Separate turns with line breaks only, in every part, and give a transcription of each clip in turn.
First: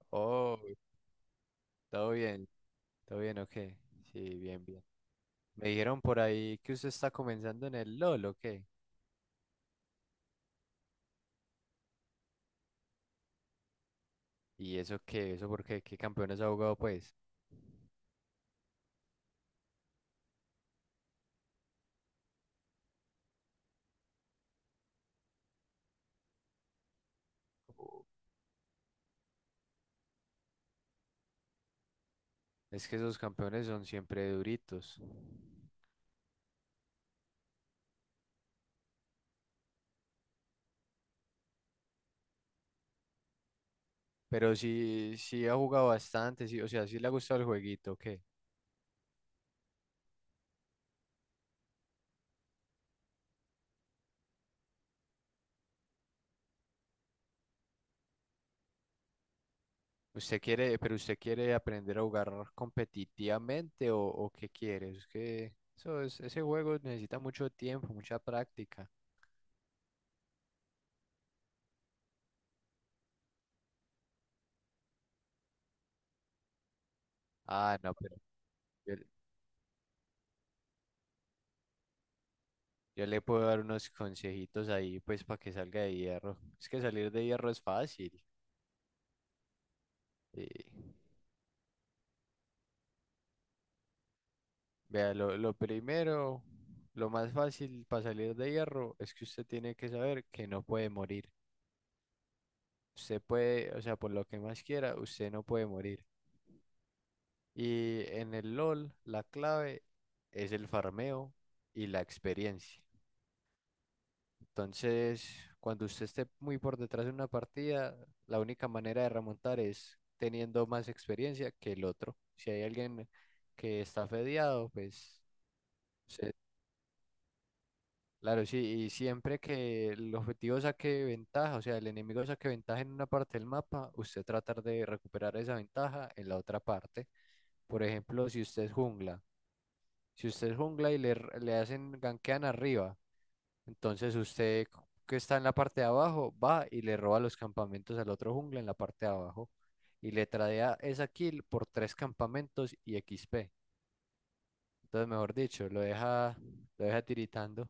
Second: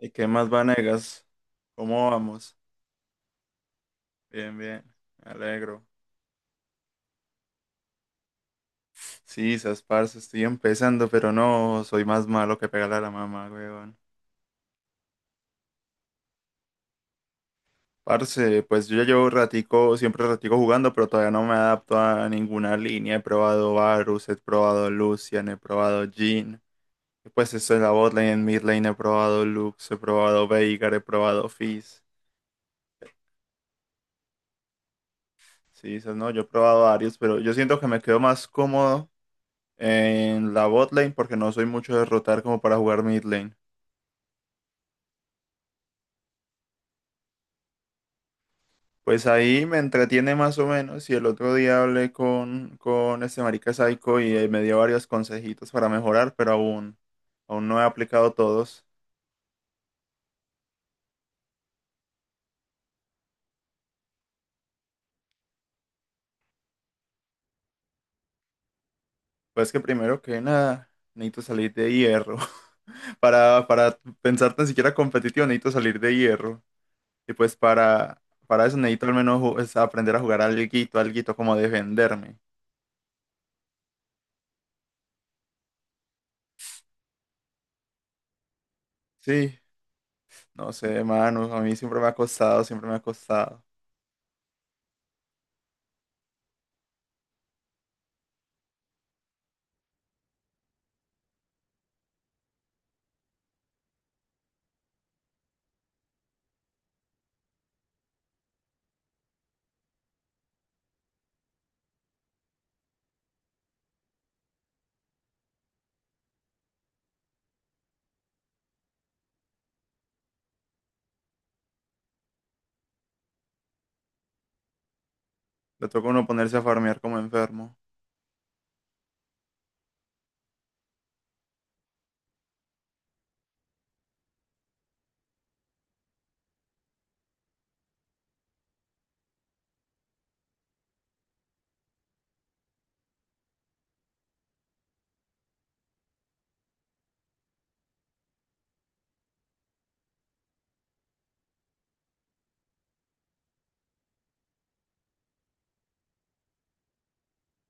¿Y qué más,
Oh,
Vanegas? ¿Cómo
todo bien,
vamos?
todo bien, ok. Sí,
Bien,
bien,
bien,
bien.
me
Me
alegro.
dijeron por ahí que usted está comenzando en el LOL, ¿o qué?
Sí, sas, parce, estoy empezando, pero no, soy más malo que pegarle a la mamá, weón.
¿Y eso qué? ¿Eso por qué? ¿Qué campeones ha jugado, pues?
Parce, pues yo ya llevo ratico, siempre ratico jugando, pero todavía no me adapto a ninguna línea. He probado Varus, he probado Lucian, he probado Jhin. Y pues esto es la
Oh,
botlane, en midlane he probado Lux, he probado Veigar, he probado Fizz.
es que esos campeones son siempre duritos.
Sí, esas. No, yo he probado varios, pero yo siento que me quedo más cómodo en la bot lane, porque no soy mucho de rotar como para jugar mid lane.
Pero sí, sí ha jugado bastante, sí, o sea, sí le ha gustado el jueguito, ¿o qué?
Pues ahí me entretiene más o menos. Y el otro día hablé con este marica Psycho y me dio varios consejitos para mejorar, pero aún no he aplicado todos.
¿Usted quiere, pero usted quiere aprender a jugar competitivamente o qué quiere? Es que ese juego necesita mucho tiempo, mucha práctica.
Pues que primero que nada, necesito salir de hierro. Para pensar tan siquiera competitivo, necesito salir de hierro. Y pues
Ah, no, pero
para eso
yo,
necesito al menos es aprender a jugar alguito, alguito como defenderme.
Yo le puedo dar unos consejitos ahí, pues, para que salga de hierro. Es que salir de hierro es fácil.
Sí.
eh,
No sé, Manu, a mí siempre me ha costado, siempre me ha costado.
vea, lo primero, lo más fácil para salir de hierro es que usted tiene que saber que no puede morir. Usted puede, o sea, por lo que más quiera, usted no puede morir. Y en el LOL, la clave es el farmeo y la experiencia. Entonces, cuando usted esté muy por detrás de una partida, la única manera de remontar es teniendo más experiencia que el otro. Si hay alguien que está fedeado, pues,
Le toca a uno
se-
ponerse a farmear como enfermo.
claro, sí, y siempre que el objetivo saque ventaja, o sea, el enemigo saque ventaja en una parte del mapa, usted tratar de recuperar esa ventaja en la otra parte. Por ejemplo, si usted es jungla y le hacen gankean arriba. Entonces usted que está en la parte de abajo va y le roba los campamentos al otro jungla en la parte de abajo y le tradea esa kill por tres campamentos y XP. Entonces, mejor dicho, lo deja tiritando.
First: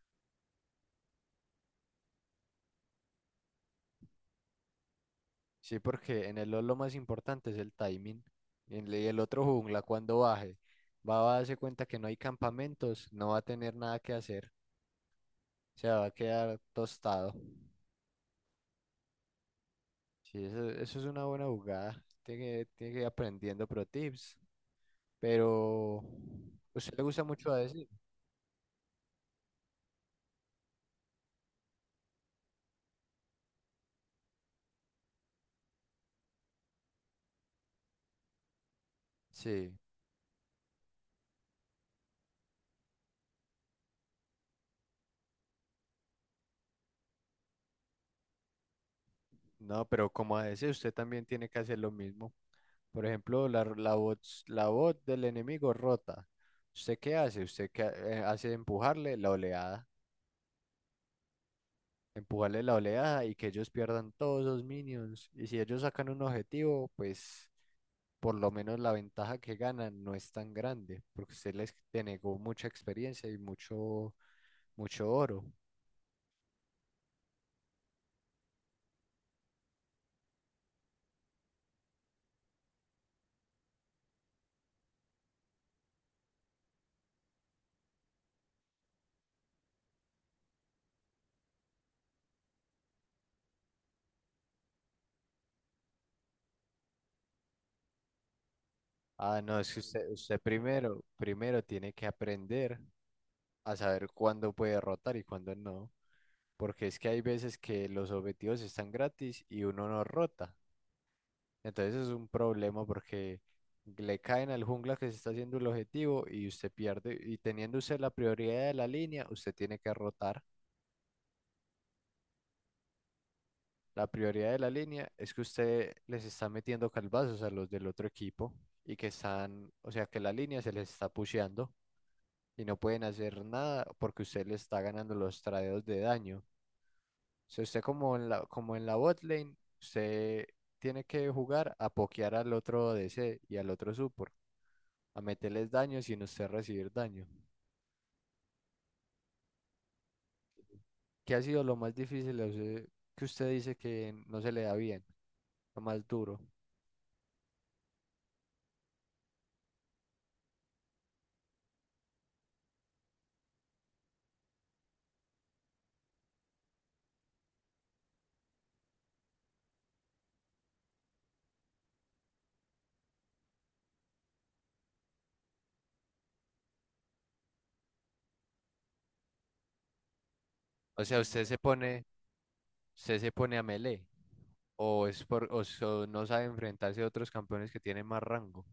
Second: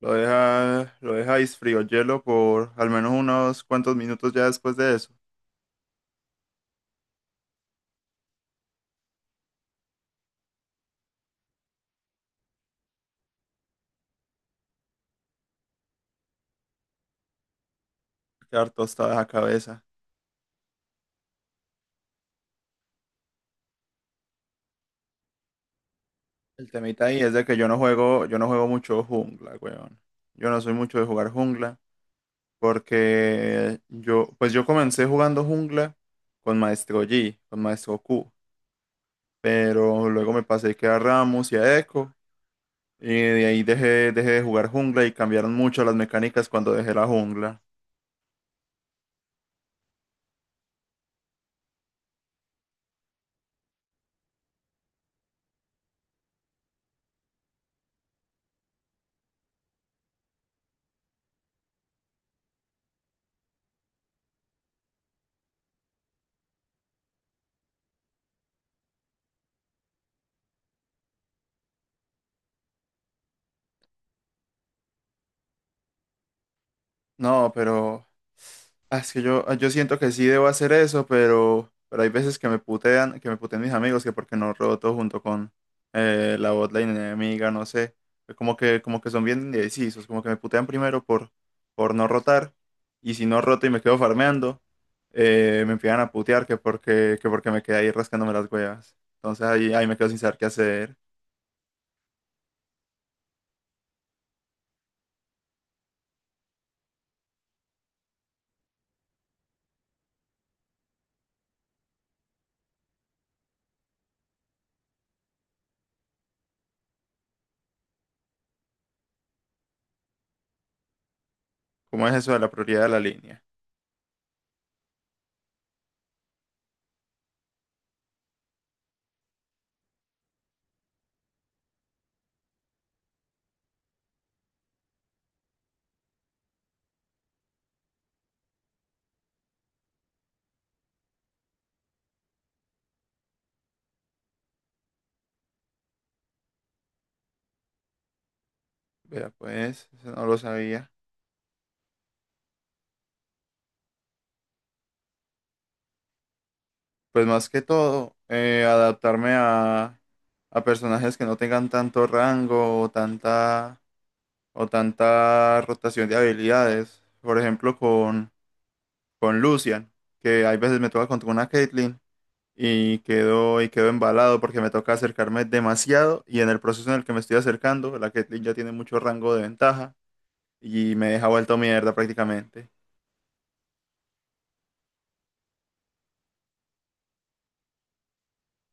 Lo deja frío hielo por al menos unos cuantos minutos ya después de eso.
Sí, porque en el LoL lo más importante es el timing. Y el otro jungla cuando baje va a darse cuenta que no hay campamentos, no va a tener nada que hacer, se va a quedar tostado.
Quedar tostada esa cabeza.
Sí, eso es una buena jugada. Tiene que ir aprendiendo pro tips. Pero
El
usted le
temita ahí
gusta
es de
mucho
que
a
yo no
decir.
juego, yo no juego mucho jungla, weón. Yo no soy mucho de jugar jungla porque yo, pues yo comencé jugando jungla con Maestro Yi, con Maestro Q,
Sí.
pero luego me pasé que a Rammus y a Echo. Y de ahí dejé de jugar jungla y cambiaron mucho las mecánicas cuando dejé la jungla.
No, pero como a veces usted también tiene que hacer lo mismo. Por ejemplo, la voz del enemigo rota. ¿Usted qué hace? Usted hace empujarle la oleada y que ellos pierdan todos los minions. Y si ellos sacan un objetivo, pues por lo menos la ventaja que ganan no es tan grande, porque usted les denegó mucha experiencia y mucho, mucho oro.
No, pero es que yo, yo siento que sí debo hacer eso, pero hay veces que me putean mis amigos, que porque no roto junto con la botlane enemiga, no sé. Como que son bien indecisos, como que me putean primero por no rotar. Y si no roto y me quedo farmeando, me empiezan a putear que porque me quedé ahí rascándome las huevas.
Ah,
Entonces
no,
ahí,
es que
ahí me quedo
usted,
sin saber
usted
qué hacer.
primero tiene que aprender a saber cuándo puede rotar y cuándo no, porque es que hay veces que los objetivos están gratis y uno no rota. Entonces es un problema porque le caen al jungla que se está haciendo el objetivo y usted pierde. Y teniendo usted la prioridad de la línea, usted tiene que rotar.
¿Cómo es eso de la prioridad de la línea?
La prioridad de la línea es que usted les está metiendo calvazos a los del otro equipo y que están, o sea, que la línea se les está pusheando, y no pueden hacer nada porque usted le está ganando los tradeos de daño. Si usted como como en la bot lane, usted tiene que jugar a pokear al otro DC y al otro support, a meterles daño sin usted recibir daño.
Vea, pues, eso no lo sabía.
¿Qué ha sido lo más difícil a usted que usted dice que no se le da bien, lo más duro?
Pues más que todo, adaptarme a personajes que no tengan tanto rango o tanta rotación de habilidades. Por ejemplo, con Lucian, que hay veces me toca contra una Caitlyn y quedo embalado porque me toca acercarme demasiado y en el proceso en el que me estoy acercando, la Caitlyn ya tiene mucho rango de ventaja y
O
me
sea,
deja
usted
vuelto
se
mierda
pone,
prácticamente.
usted se pone a melee o es por, o so- no sabe enfrentarse a otros campeones que tienen más rango.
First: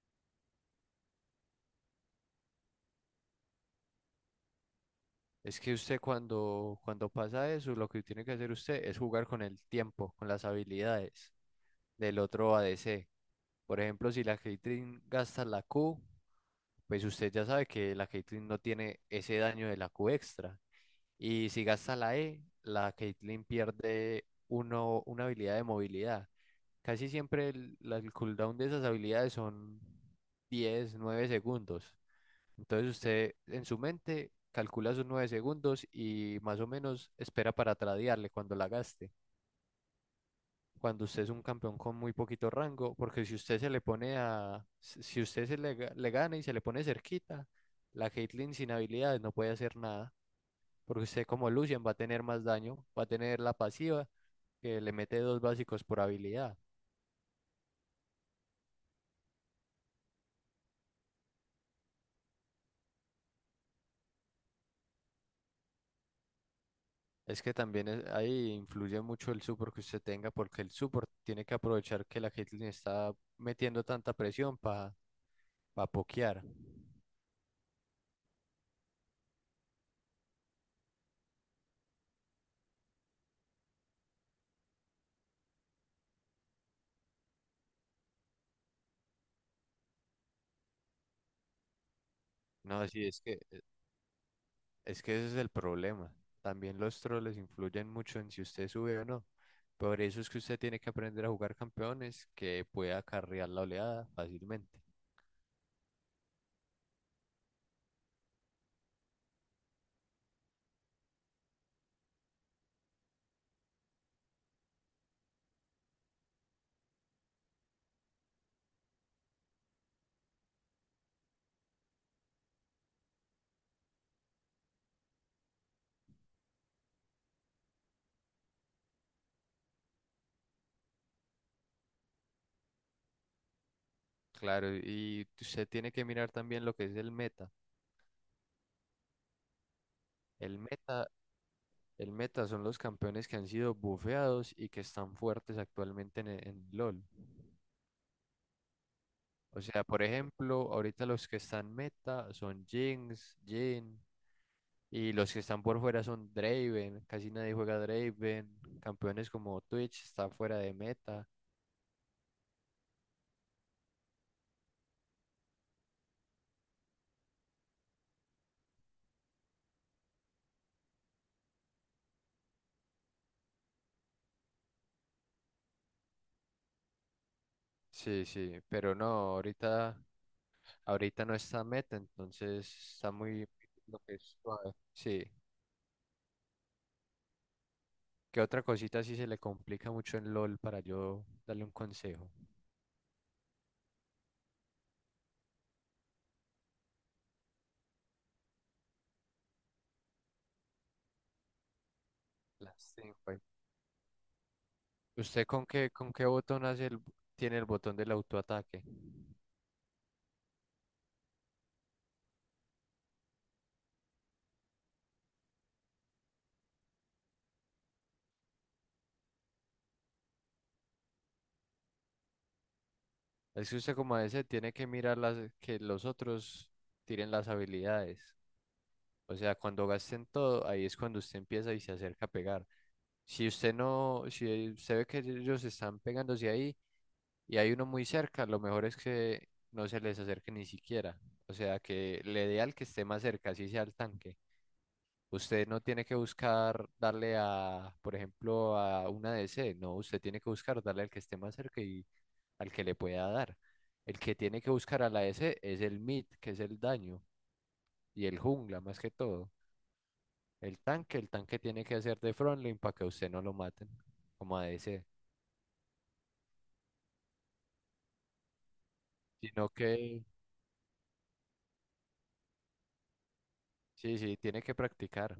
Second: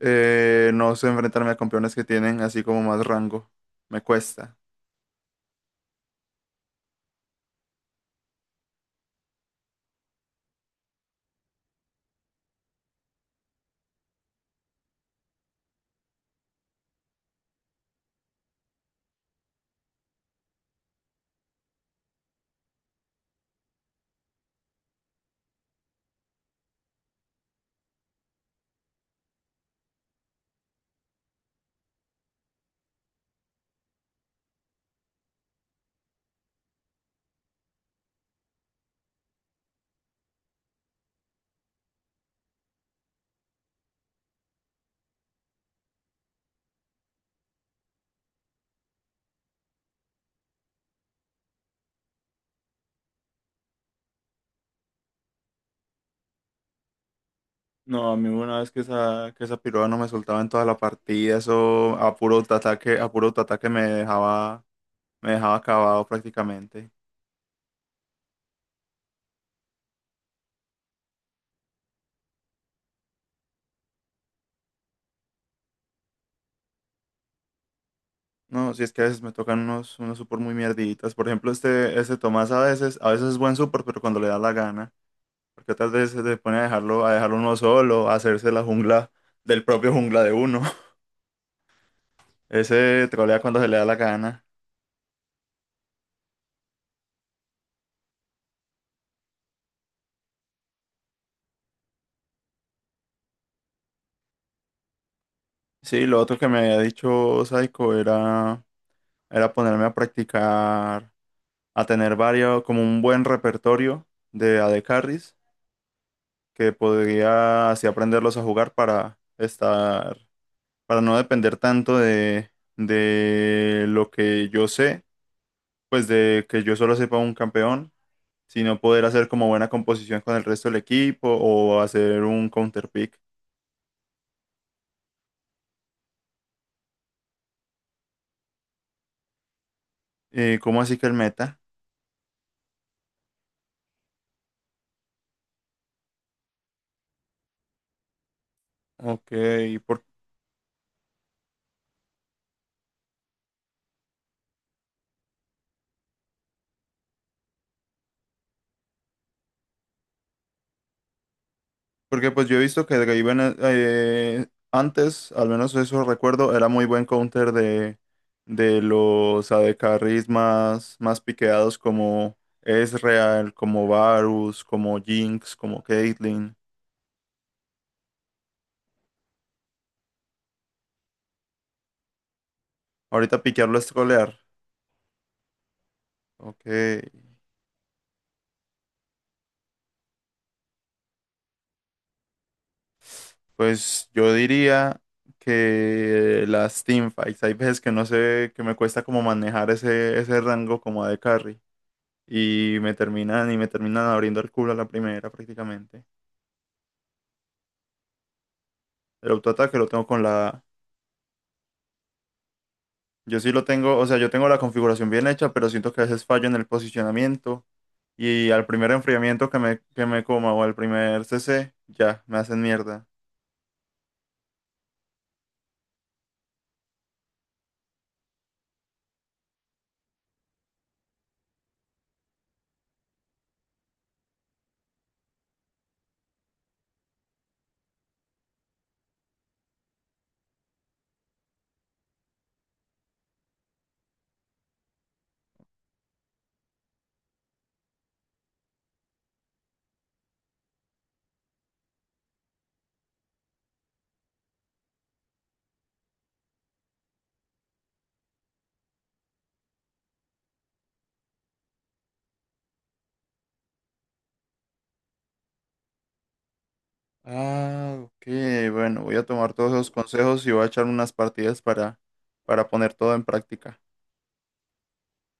No sé enfrentarme a campeones que tienen así como más rango. Me cuesta.
Es que usted cuando pasa eso, lo que tiene que hacer usted es jugar con el tiempo, con las habilidades del otro ADC. Por ejemplo, si la Caitlyn gasta la Q, pues usted ya sabe que la Caitlyn no tiene ese daño de la Q extra. Y si gasta la E, la Caitlyn pierde una habilidad de movilidad. Casi siempre el cooldown de esas habilidades son 10 9 segundos. Entonces usted en su mente calcula sus 9 segundos y más o menos espera para tradearle cuando la gaste. Cuando usted es un campeón con muy poquito rango, porque si usted se le pone a, si si usted se le, ga- le gana y se le pone cerquita, la Caitlyn sin habilidades no puede hacer nada, porque usted como Lucian va a tener más daño, va a tener la pasiva que le mete dos básicos por habilidad.
No, a mí una vez que esa piroa no me soltaba en toda la partida, eso a puro ataque me dejaba acabado prácticamente.
Es que también ahí influye mucho el support que usted tenga, porque el support tiene que aprovechar que la Caitlyn está metiendo tanta presión para pokear.
No, si es que a veces me tocan unos, unos super muy mierditas. Por ejemplo, este Tomás a veces es buen super, pero cuando le da la gana. Porque otras veces se pone a dejarlo uno solo, a hacerse la jungla del propio jungla de uno.
No, sí,
Ese
es que,
trolea cuando se le da la gana.
es que ese es el problema. También los troles influyen mucho en si usted sube o no. Por eso es que usted tiene que aprender a jugar campeones que pueda carrear la oleada fácilmente.
Sí, lo otro que me había dicho Saiko era ponerme a practicar, a tener varios, como un buen repertorio de AD Carries, que podría así aprenderlos a jugar para estar, para no depender tanto de lo que yo sé, pues de que yo solo sepa un campeón, sino poder hacer como buena composición con el resto del equipo o hacer un counter pick.
Claro, y usted tiene que mirar también lo que es el meta. El
¿Cómo así que
meta
el meta?
El meta son los campeones que han sido bufeados y que están fuertes actualmente en LoL.
Ok.
O sea, por ejemplo, ahorita los que están meta son Jinx, Jhin, y los que están por fuera son Draven. Casi nadie juega Draven. Campeones como Twitch está fuera de meta.
Porque pues yo he visto que Draven antes, al menos eso recuerdo, era muy buen counter de los AD carries más, más piqueados como Ezreal, como Varus, como Jinx, como Caitlyn.
Sí, sí, pero no, ahorita no está meta, entonces está
Ahorita
muy
piquearlo es
lo que es
trolear.
suave. Sí.
Ok,
¿Qué otra cosita sí se le complica mucho en LoL para yo darle un consejo?
pues yo diría que las teamfights, hay veces que no sé, que me cuesta como manejar ese, ese rango como AD carry y
Las
me terminan y
teamfights.
me terminan abriendo el culo a la primera
¿Usted con qué,
prácticamente.
con qué botón tiene el botón del autoataque?
El autoataque lo tengo con la... Yo sí lo tengo, o sea, yo tengo la configuración bien hecha, pero siento que a veces fallo en el posicionamiento. Y al primer enfriamiento que me coma o al primer CC, ya, me hacen mierda.
Es que usted como ese tiene que mirar que los otros tiren las habilidades. O sea, cuando gasten todo, ahí es cuando usted empieza y se acerca a pegar. Si usted no, si usted ve que ellos están pegándose ahí y hay uno muy cerca, lo mejor es que no se les acerque ni siquiera. O sea, que le dé al que esté más cerca, así sea al tanque. Usted no tiene que buscar darle a, por ejemplo, a una DC. No, usted tiene que buscar darle al que esté más cerca y al que le pueda dar. El que tiene que buscar a la DC es el mid, que es el daño, y el jungla más que todo. El tanque tiene que hacer de frontline para que usted no lo maten como a DC.
Ah, ok, bueno, voy a tomar
Sino
todos esos
que
consejos y voy a echar unas partidas para poner todo en práctica.
sí, sí, tiene que practicar.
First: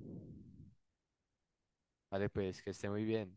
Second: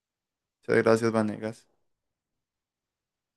Muchas gracias, Vanegas.
Vale, pues que esté muy bien.